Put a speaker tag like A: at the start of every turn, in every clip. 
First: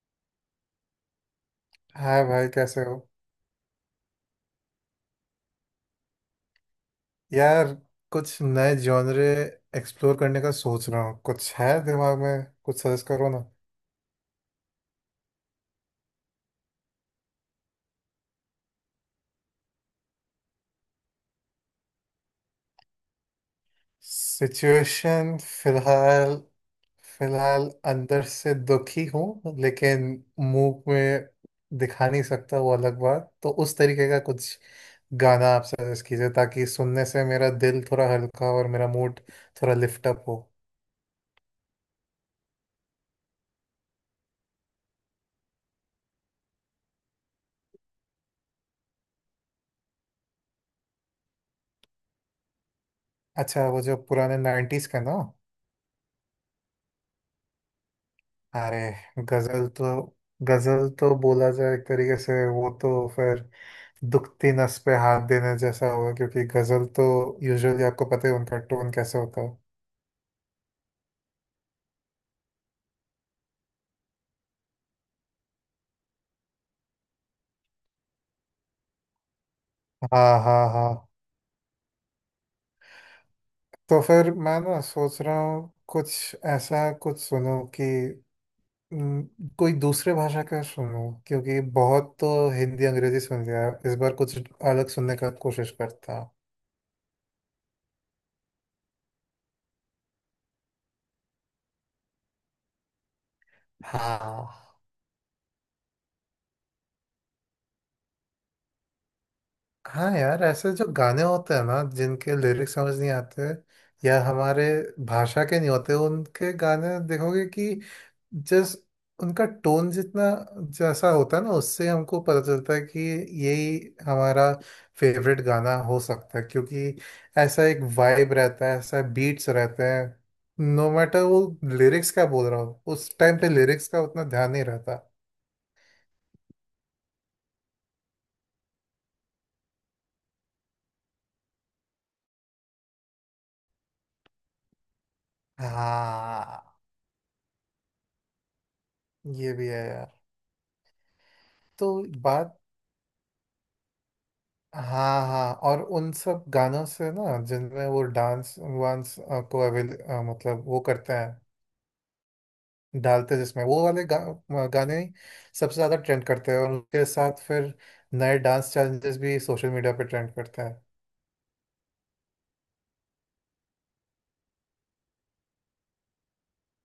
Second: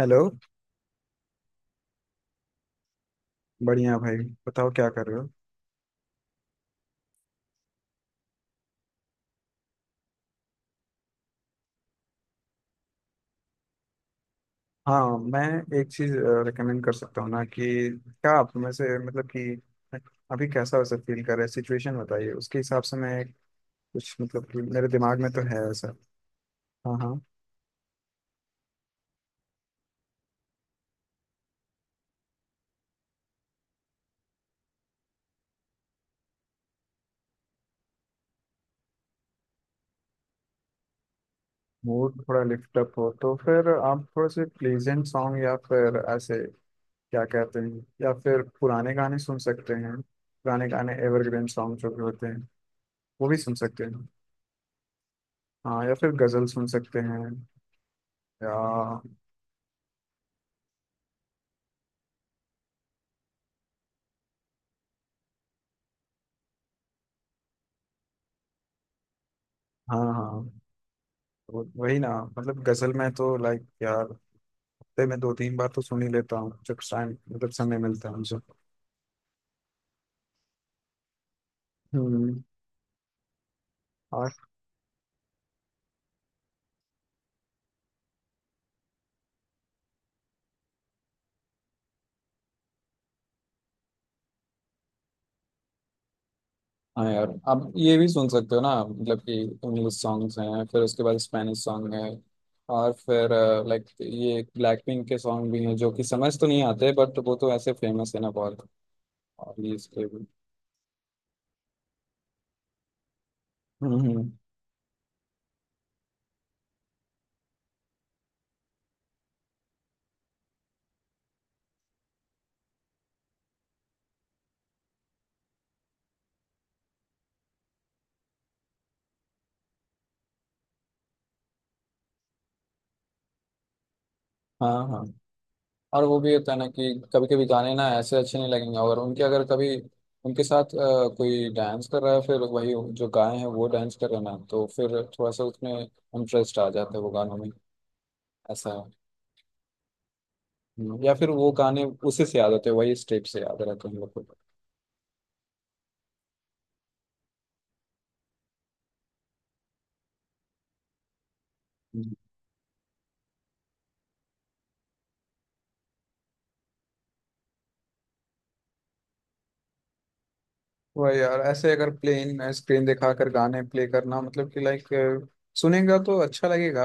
A: Hello.
B: Hi भाई, कैसे हो?
A: बढ़िया भाई। बताओ क्या कर रहे हो।
B: यार, कुछ नए जॉनरे एक्सप्लोर करने का सोच रहा हूँ। कुछ है दिमाग में? कुछ सजेस्ट करो ना।
A: हाँ, मैं एक चीज़ रिकमेंड कर सकता हूँ ना कि क्या आप में से मतलब कि अभी कैसा वैसा फील कर रहे हैं, सिचुएशन बताइए। उसके हिसाब से मैं कुछ, मतलब कि मेरे दिमाग में
B: सिचुएशन
A: तो है ऐसा।
B: फिलहाल,
A: हाँ हाँ।
B: फिलहाल अंदर से दुखी हूँ, लेकिन मुंह में दिखा नहीं सकता, वो अलग बात। तो उस तरीके का कुछ गाना आप सजेस्ट कीजिए, ताकि सुनने से मेरा दिल थोड़ा हल्का और मेरा मूड थोड़ा लिफ्ट अप हो।
A: मूड थोड़ा लिफ्ट अप हो तो फिर आप थोड़े से प्लीजेंट सॉन्ग या फिर ऐसे क्या कहते हैं, या फिर पुराने गाने सुन सकते हैं। पुराने गाने एवरग्रीन सॉन्ग जो भी होते हैं वो भी सुन
B: अच्छा, वो
A: सकते
B: जो
A: हैं।
B: पुराने नाइन्टीज का ना।
A: हाँ, या फिर गज़ल सुन सकते हैं, या
B: अरे, गजल तो, गजल तो बोला जाए एक तरीके से, वो तो फिर दुखती नस पे हाथ देने जैसा होगा, क्योंकि गजल तो यूजुअली आपको पता है उनका टोन कैसे होता है।
A: हाँ हाँ वही ना। मतलब गजल में तो लाइक यार हफ्ते में दो तीन बार तो सुन ही लेता हूँ जब टाइम, मतलब समय मिलता है मुझे।
B: हाँ, हाँ, हाँ।
A: हम्म।
B: तो
A: और
B: फिर मैं ना सोच रहा हूँ कुछ ऐसा कुछ सुनूं कि हम्म, कोई दूसरे भाषा का सुनूं, क्योंकि बहुत तो हिंदी अंग्रेजी सुन लिया है। इस बार कुछ अलग सुनने का कोशिश करता हूँ।
A: हाँ यार, आप ये भी सुन सकते हो ना, मतलब कि इंग्लिश सॉन्ग्स हैं, फिर उसके बाद स्पेनिश सॉन्ग है और फिर लाइक ये
B: हाँ।
A: ब्लैक पिंक के सॉन्ग भी हैं जो कि समझ तो नहीं आते बट वो तो ऐसे फेमस है ना बहुत। और ये इसके
B: हाँ
A: भी।
B: यार, ऐसे जो गाने होते हैं ना जिनके लिरिक्स समझ नहीं आते
A: हम्म
B: या
A: हम्म,
B: हमारे भाषा के नहीं होते, उनके गाने देखोगे कि जिस उनका टोन जितना जैसा होता है ना, उससे हमको पता चलता है कि यही हमारा फेवरेट गाना हो सकता है, क्योंकि ऐसा एक वाइब रहता है, ऐसा बीट्स रहते हैं। नो मैटर वो लिरिक्स क्या बोल रहा हो, उस टाइम पे लिरिक्स का उतना ध्यान नहीं
A: हाँ
B: रहता।
A: हाँ, और वो भी होता है ना कि कभी कभी गाने ना ऐसे अच्छे नहीं लगेंगे, और उनके अगर कभी उनके साथ कोई डांस कर रहा है, फिर वही जो गाए हैं वो डांस कर रहे हैं ना तो फिर थोड़ा सा उसमें इंटरेस्ट आ
B: हाँ,
A: जाता है वो गानों में। ऐसा है।
B: ये भी है यार।
A: या फिर वो गाने
B: तो
A: उसी से याद
B: बात,
A: होते हैं, वही स्टेप से याद रहते हैं हम लोग
B: हाँ हाँ, और उन सब गानों से ना जिनमें वो डांस वांस को अवेल मतलब वो करते हैं,
A: को।
B: डालते हैं जिसमें वो वाले गाने ही सबसे ज़्यादा ट्रेंड करते हैं, और उनके साथ फिर नए डांस चैलेंजेस भी सोशल मीडिया पे ट्रेंड करते हैं।
A: वही यार, ऐसे अगर प्लेन स्क्रीन दिखा कर गाने प्ले करना, मतलब कि लाइक सुनेगा तो अच्छा लगेगा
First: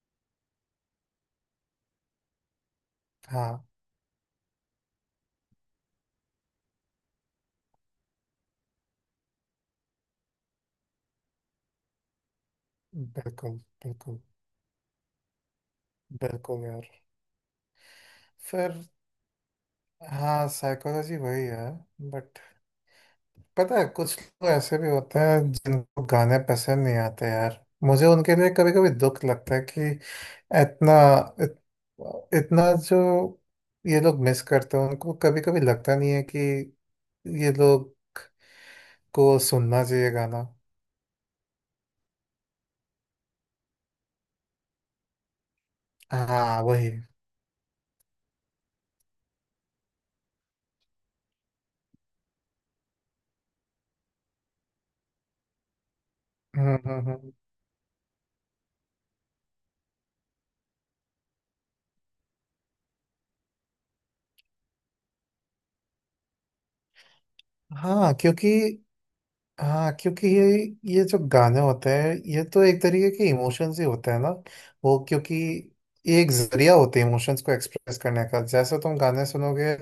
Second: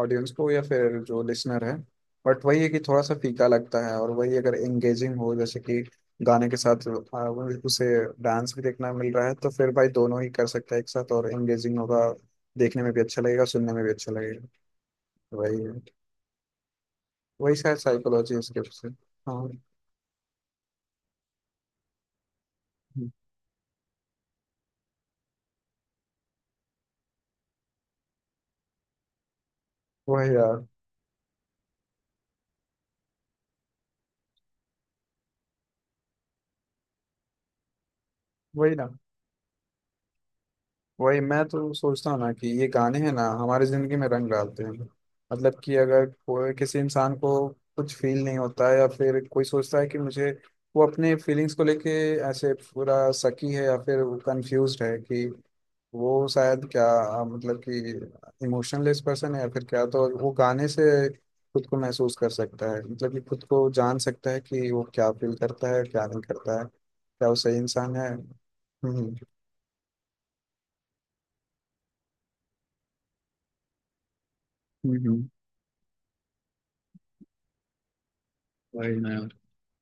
A: ऑडियंस को या फिर जो लिसनर है, बट वही है कि थोड़ा सा फीका
B: हाँ,
A: लगता है। और वही अगर एंगेजिंग हो जैसे कि गाने के साथ उसे डांस भी देखना मिल रहा है तो फिर भाई दोनों ही कर सकता है एक साथ, और एंगेजिंग होगा, देखने में भी अच्छा लगेगा,
B: बिल्कुल,
A: सुनने में भी अच्छा
B: बिल्कुल।
A: लगेगा। वही है।
B: बिल्कुल यार।
A: वही शायद साइकोलॉजी इसके
B: फिर
A: पीछे। हाँ।
B: हाँ, साइकोलॉजी वही है। बट पता है, कुछ लोग ऐसे भी होते हैं जिनको गाने पसंद नहीं आते यार, मुझे उनके लिए कभी कभी दुख लगता है कि
A: वही यार।
B: इतना, इत, इतना जो ये लोग मिस करते हैं, उनको कभी कभी लगता नहीं है कि ये लोग
A: वही ना।
B: को सुनना चाहिए गाना।
A: वही, मैं तो सोचता हूँ ना कि ये गाने हैं ना हमारी जिंदगी में रंग डालते हैं। मतलब कि अगर कोई
B: हाँ
A: किसी
B: वही।
A: इंसान को कुछ फील नहीं होता है या फिर कोई सोचता है कि मुझे वो अपने फीलिंग्स को लेके ऐसे पूरा सकी है या फिर वो कंफ्यूज्ड है कि वो शायद
B: हम्म
A: क्या,
B: हम्म हम्म।
A: मतलब कि इमोशनलेस पर्सन है या फिर क्या, तो वो गाने से खुद को महसूस कर सकता है, मतलब कि खुद को जान सकता है कि वो क्या फील करता है क्या नहीं करता है, क्या वो सही इंसान है।
B: हाँ, क्योंकि
A: हम्म
B: हाँ क्योंकि ये जो गाने होते हैं ये तो एक तरीके के इमोशंस ही होते हैं ना। वो
A: हम्म।
B: क्योंकि ये एक जरिया होते हैं इमोशंस को एक्सप्रेस करने का। जैसे तुम
A: वही ना।
B: गाने सुनोगे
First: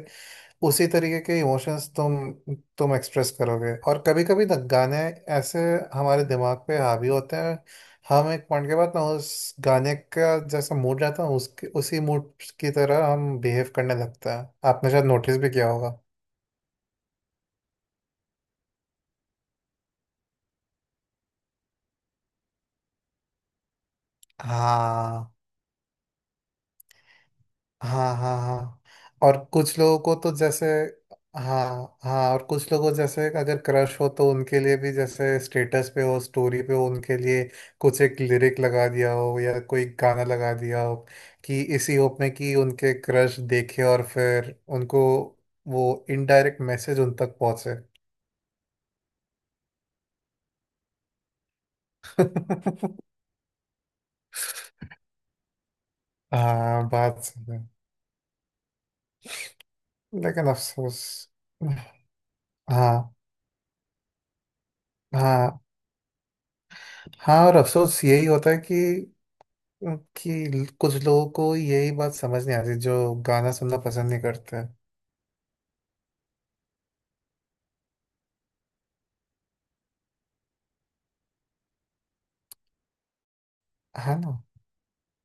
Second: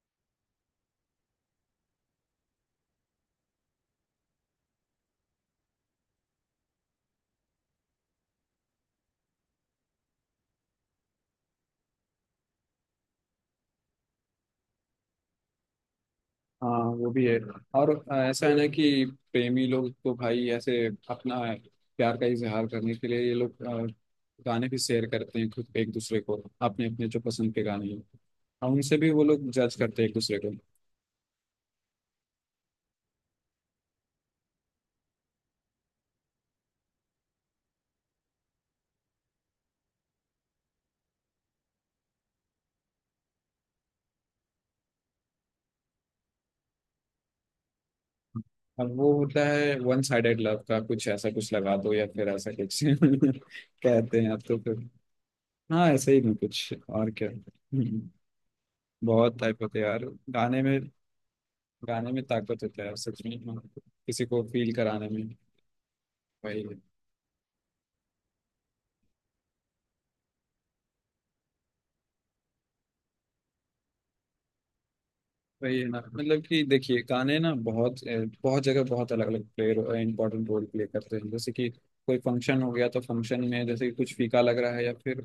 B: उसी तरीके के इमोशंस तुम एक्सप्रेस करोगे। और कभी कभी ना गाने ऐसे हमारे दिमाग पे हावी होते हैं। हम एक पॉइंट के बाद ना उस गाने का जैसा मूड रहता है, उसके उसी मूड की तरह हम बिहेव करने लगता है। आपने शायद नोटिस भी किया होगा।
A: हाँ वो भी है। और ऐसा है ना कि प्रेमी लोग तो भाई ऐसे अपना प्यार का इजहार करने के लिए ये लोग गाने भी शेयर
B: हाँ
A: करते हैं खुद एक दूसरे को, अपने अपने जो पसंद के गाने हैं।
B: हाँ। हाँ
A: और
B: हाँ,
A: उनसे भी वो
B: और
A: लोग जज
B: कुछ लोगों
A: करते हैं एक
B: को तो
A: दूसरे को।
B: जैसे, हाँ हाँ, और कुछ लोगों जैसे अगर क्रश हो तो उनके लिए भी, जैसे स्टेटस पे हो स्टोरी पे हो, उनके लिए कुछ एक लिरिक लगा दिया हो या कोई गाना लगा दिया हो, कि इसी होप में कि उनके क्रश देखे और फिर उनको वो इनडायरेक्ट मैसेज उन तक पहुंचे।
A: अब वो होता है वन साइडेड लव का, कुछ ऐसा कुछ लगा दो या फिर ऐसा कुछ कहते हैं अब तो फिर। हाँ ऐसे ही नहीं, कुछ
B: हाँ,
A: और
B: बात
A: क्या
B: सही है।
A: बहुत टाइप होते हैं यार
B: लेकिन
A: गाने में।
B: अफसोस,
A: गाने में ताकत होता है
B: हाँ
A: सच में, किसी को फील कराने में।
B: हाँ
A: वही है।
B: हाँ, और अफसोस यही होता है कि क्योंकि कुछ लोगों को यही बात समझ नहीं आती, जो गाना सुनना पसंद नहीं करते हैं।
A: वही है ना, मतलब कि देखिए गाने ना बहुत बहुत जगह बहुत अलग अलग प्ले इंपॉर्टेंट रोल प्ले करते हैं। जैसे कि कोई फंक्शन हो गया तो फंक्शन में जैसे कि कुछ
B: है
A: फीका
B: ना।
A: लग रहा है या फिर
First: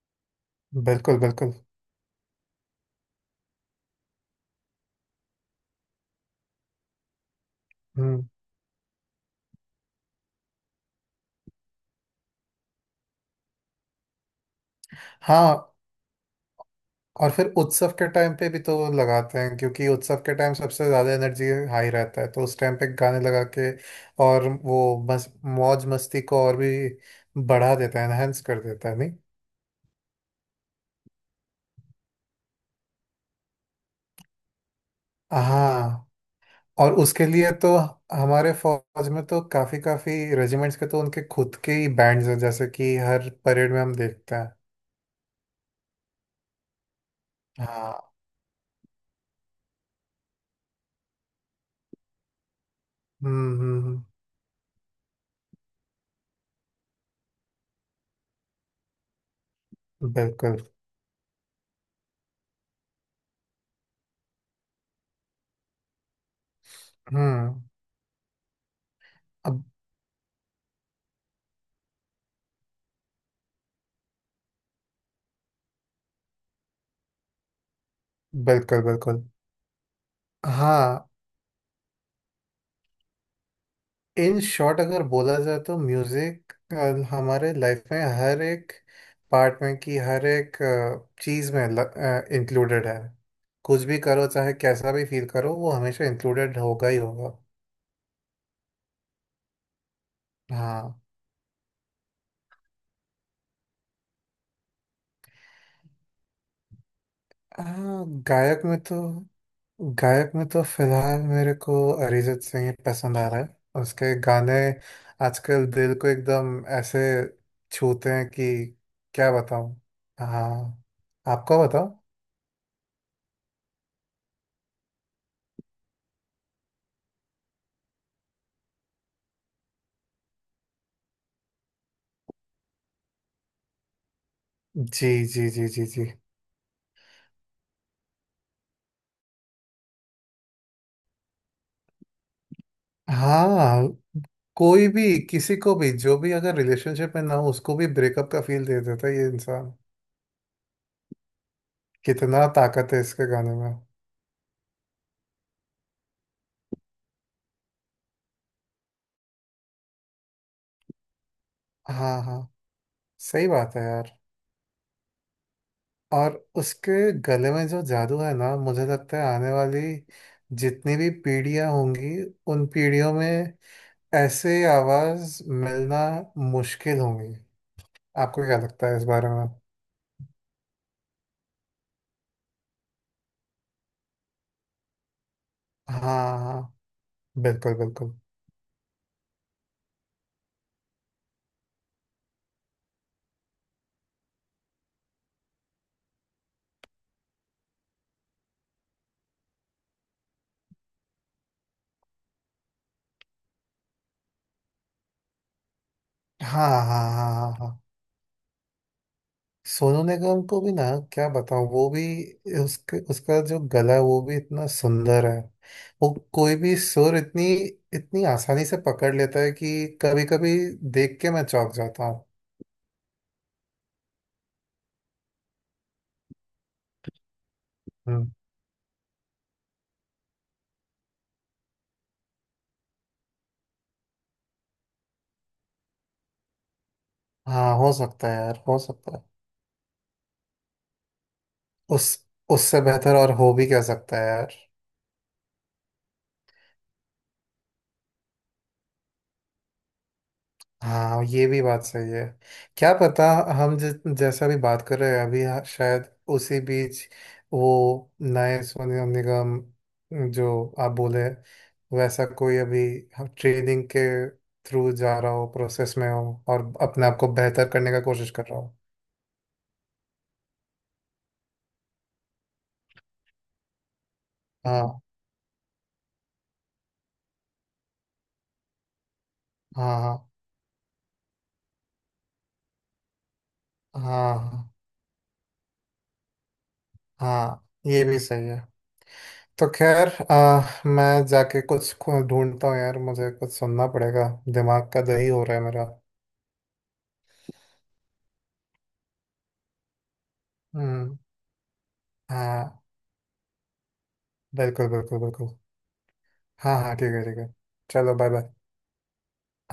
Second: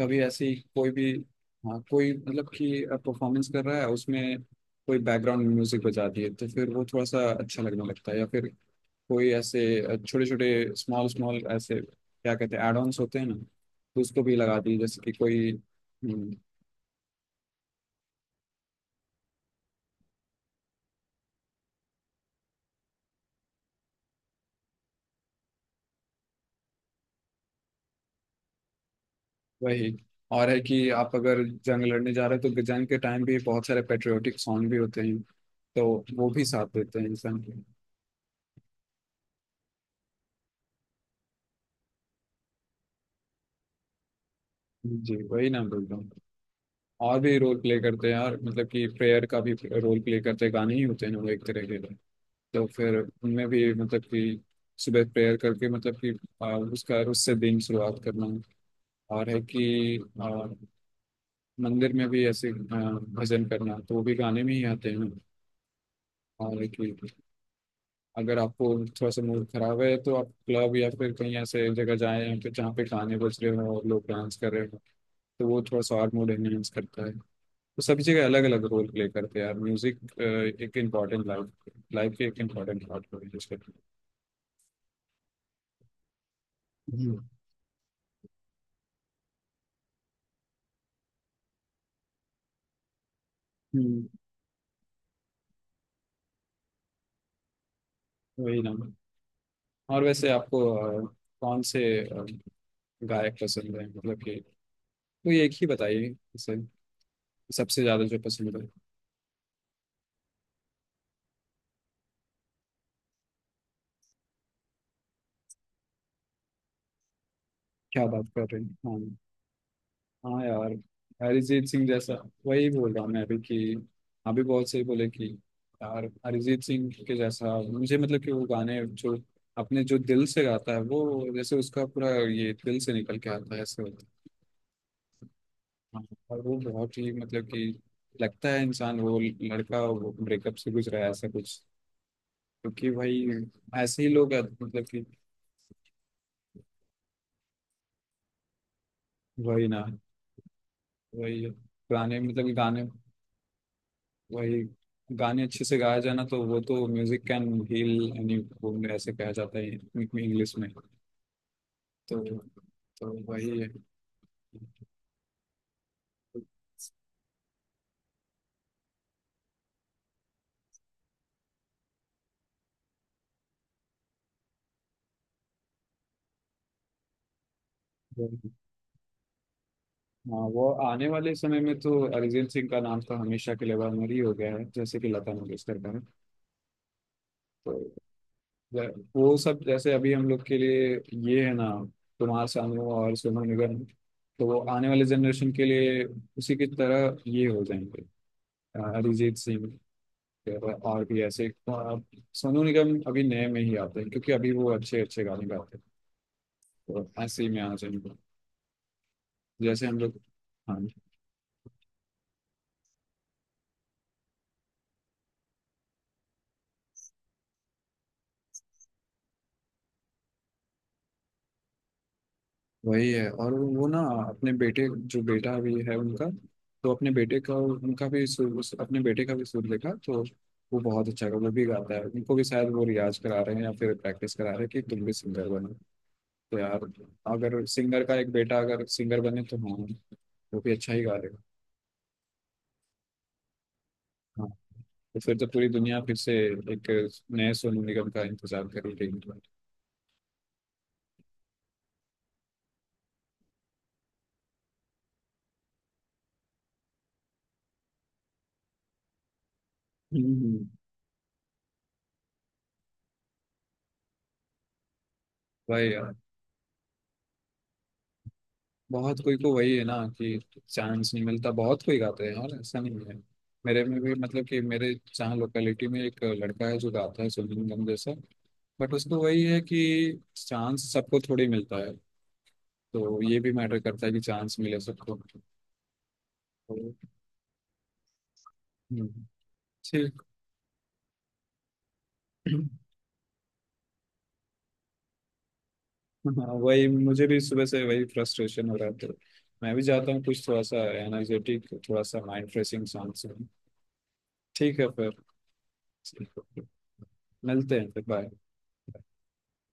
A: कभी ऐसी कोई भी,
B: बिल्कुल, बिल्कुल।
A: हाँ कोई, मतलब कि परफॉर्मेंस कर रहा है उसमें कोई बैकग्राउंड म्यूजिक बजा दिए तो फिर वो थोड़ा सा अच्छा लगने लगता है।
B: हम्म।
A: या फिर कोई ऐसे छोटे छोटे स्मॉल स्मॉल ऐसे क्या कहते हैं एड ऑन्स होते हैं ना, तो उसको भी लगा दिए जैसे कि कोई।
B: हाँ, और फिर उत्सव के टाइम पे भी तो लगाते हैं, क्योंकि उत्सव के टाइम सबसे ज़्यादा एनर्जी हाई रहता है, तो उस टाइम पे गाने लगा के और वो मौज मस्ती को और भी बढ़ा देता है, एनहेंस कर देता है नहीं।
A: वही, और है कि आप अगर जंग लड़ने जा रहे हो तो जंग के टाइम भी बहुत सारे पेट्रियोटिक सॉन्ग भी होते हैं, तो
B: हाँ,
A: वो भी साथ
B: और
A: देते हैं
B: उसके
A: इंसान
B: लिए
A: के।
B: तो हमारे फौज में तो काफ़ी काफ़ी रेजिमेंट्स के तो उनके खुद के ही बैंड्स हैं, जैसे कि हर परेड में हम देखते हैं।
A: जी वही ना बोल रहा हूँ। और भी रोल प्ले
B: हाँ।
A: करते हैं, और मतलब कि प्रेयर का भी रोल प्ले करते हैं, गाने ही होते हैं ना वो एक तरह के। तो फिर उनमें
B: हम्म
A: भी
B: हम्म,
A: मतलब
B: हम्म,
A: कि सुबह प्रेयर करके, मतलब कि उसका उससे दिन शुरुआत करना। और है कि
B: बिल्कुल।
A: मंदिर में भी ऐसे भजन करना, तो वो भी गाने में ही आते हैं। और है कि
B: हम्म।
A: अगर आपको थोड़ा सा मूड
B: अब
A: खराब है तो आप क्लब या फिर कहीं ऐसे जगह जाएं या फिर जहाँ पे गाने बज रहे हो और लोग डांस कर रहे हो, तो वो थोड़ा सा और मूड एनहेंस करता है। तो सभी जगह अलग अलग
B: बिल्कुल,
A: रोल प्ले
B: बिल्कुल।
A: करते हैं यार म्यूजिक। एक
B: हाँ।
A: इम्पॉर्टेंट लाइफ लाइफ की एक इम्पॉर्टेंट पार्ट हो गई जिसके।
B: इन शॉर्ट अगर बोला जाए तो म्यूजिक
A: हम्म।
B: हमारे लाइफ में हर एक पार्ट में की हर एक चीज में इंक्लूडेड है। कुछ भी
A: हम्म,
B: करो, चाहे कैसा भी फील करो, वो हमेशा इंक्लूडेड होगा ही होगा।
A: वही ना। और वैसे आपको
B: हाँ।
A: अ, कौन से गायक पसंद है, मतलब कि तो एक ही बताइए इसे, सबसे ज्यादा
B: हाँ
A: जो पसंद
B: गायक
A: है।
B: में तो गायक में तो फिलहाल मेरे को अरिजीत सिंह ही पसंद आ रहा है। उसके गाने आजकल दिल को एकदम ऐसे
A: क्या
B: छूते
A: बात
B: हैं कि
A: कर रहे हैं। हाँ।
B: क्या बताऊं।
A: हाँ यार,
B: हाँ, आपको
A: अरिजीत सिंह
B: बताओ।
A: जैसा। वही बोल रहा हूँ मैं अभी कि अभी बहुत सही बोले कि यार अरिजीत सिंह के जैसा, मुझे मतलब कि वो गाने जो अपने जो दिल से गाता है वो जैसे उसका पूरा ये दिल से निकल के आता है ऐसे होता है।
B: जी जी जी जी
A: हाँ,
B: जी।
A: और वो बहुत ही मतलब कि लगता है इंसान वो लड़का ब्रेकअप से गुजरा है ऐसा कुछ, क्योंकि वही
B: हाँ,
A: ऐसे ही लोग हैं, मतलब
B: कोई
A: कि
B: भी किसी को भी, जो भी अगर रिलेशनशिप में ना हो उसको भी ब्रेकअप का फील दे देता है ये
A: वही
B: इंसान।
A: ना। वही पुराने
B: कितना
A: मतलब गाने।
B: ताकत है इसके गाने में।
A: वही, गाने अच्छे से गाया जाए ना तो वो तो music can heal any wound, ऐसे कहा जाता है इंग्लिश में, तो
B: हाँ हाँ,
A: तो
B: सही
A: वही है।
B: बात है यार। और उसके गले में जो जादू है ना, मुझे लगता है आने वाली जितनी भी पीढ़ियां होंगी उन पीढ़ियों में ऐसे आवाज मिलना मुश्किल होंगी। आपको क्या लगता है इस बारे में?
A: हाँ वो आने वाले समय में तो अरिजीत सिंह का नाम तो हमेशा के लिए अमर ही हो गया है जैसे कि लता मंगेशकर का
B: हाँ
A: है।
B: हाँ, बिल्कुल
A: तो
B: बिल्कुल।
A: वो सब जैसे अभी हम लोग के लिए ये है ना कुमार सानू और सोनू निगम, तो वो आने वाले जनरेशन के लिए उसी की तरह ये हो जाएंगे, अरिजीत सिंह। और भी ऐसे सोनू निगम अभी नए में ही आते हैं क्योंकि अभी वो अच्छे अच्छे गाने गाते हैं,
B: हाँ हाँ
A: तो
B: हाँ
A: ऐसे ही
B: हाँ
A: में आना
B: हाँ।
A: चाहिए उनको। जैसे हम
B: सोनू
A: लोग।
B: निगम को भी
A: हाँ
B: ना क्या बताऊँ, वो भी, उसके उसका जो गला है वो भी इतना सुंदर है। वो कोई भी सुर इतनी, इतनी आसानी से पकड़ लेता है कि कभी कभी देख के मैं चौंक जाता हूँ।
A: वही है। और वो ना अपने बेटे, जो बेटा अभी है उनका, तो अपने बेटे का उनका भी
B: हम्म।
A: सुर, अपने बेटे का भी सुर देखा तो वो बहुत अच्छा वो भी गाता है। उनको भी शायद वो रियाज करा रहे हैं या फिर प्रैक्टिस करा रहे हैं कि तुम भी सिंगर बनो। तो यार, अगर
B: हाँ, हो
A: सिंगर का
B: सकता
A: एक
B: है
A: बेटा
B: यार, हो
A: अगर
B: सकता
A: सिंगर
B: है।
A: बने तो हाँ वो भी अच्छा ही गा लेगा।
B: उस, उससे बेहतर और हो भी क्या सकता है यार।
A: तो फिर तो पूरी दुनिया फिर से एक नए सोनू निगम का इंतजार कर रही है।
B: हाँ, ये भी बात सही है। क्या पता, हम जि, जैसा भी बात कर रहे हैं अभी, हाँ, शायद उसी बीच वो नए सोनू निगम
A: हम्म,
B: जो आप बोले वैसा कोई अभी ट्रेनिंग के थ्रू जा रहा हो,
A: वही
B: प्रोसेस में
A: यार,
B: हो और अपने आप को बेहतर करने का कोशिश कर रहा हो।
A: बहुत कोई को वही है ना कि चांस नहीं मिलता। बहुत कोई गाते हैं और ऐसा नहीं है, मेरे में भी मतलब कि मेरे
B: हाँ
A: जहाँ लोकेलिटी में एक लड़का है जो गाता है सोनू निगम जैसा, बट उसको वही है कि
B: हाँ हाँ
A: चांस सबको थोड़ी मिलता है। तो ये भी मैटर करता है कि चांस
B: हाँ
A: मिले सबको। तो,
B: हाँ, ये भी सही है।
A: हम्म,
B: तो खैर
A: ठीक।
B: मैं जाके कुछ ढूंढता हूँ यार, मुझे कुछ सुनना पड़ेगा। दिमाग का दही हो रहा है मेरा।
A: हाँ वही मुझे भी सुबह से वही फ्रस्ट्रेशन हो रहा था। मैं भी चाहता हूँ कुछ थोड़ा सा
B: हम्म।
A: एनर्जेटिक थोड़ा सा माइंड
B: हाँ,
A: फ्रेशिंग सॉन्ग सुन। ठीक है
B: बिल्कुल
A: फिर,
B: बिल्कुल बिल्कुल। हाँ हाँ, ठीक है, ठीक है।
A: मिलते हैं फिर,
B: चलो, बाय
A: बाय।
B: बाय।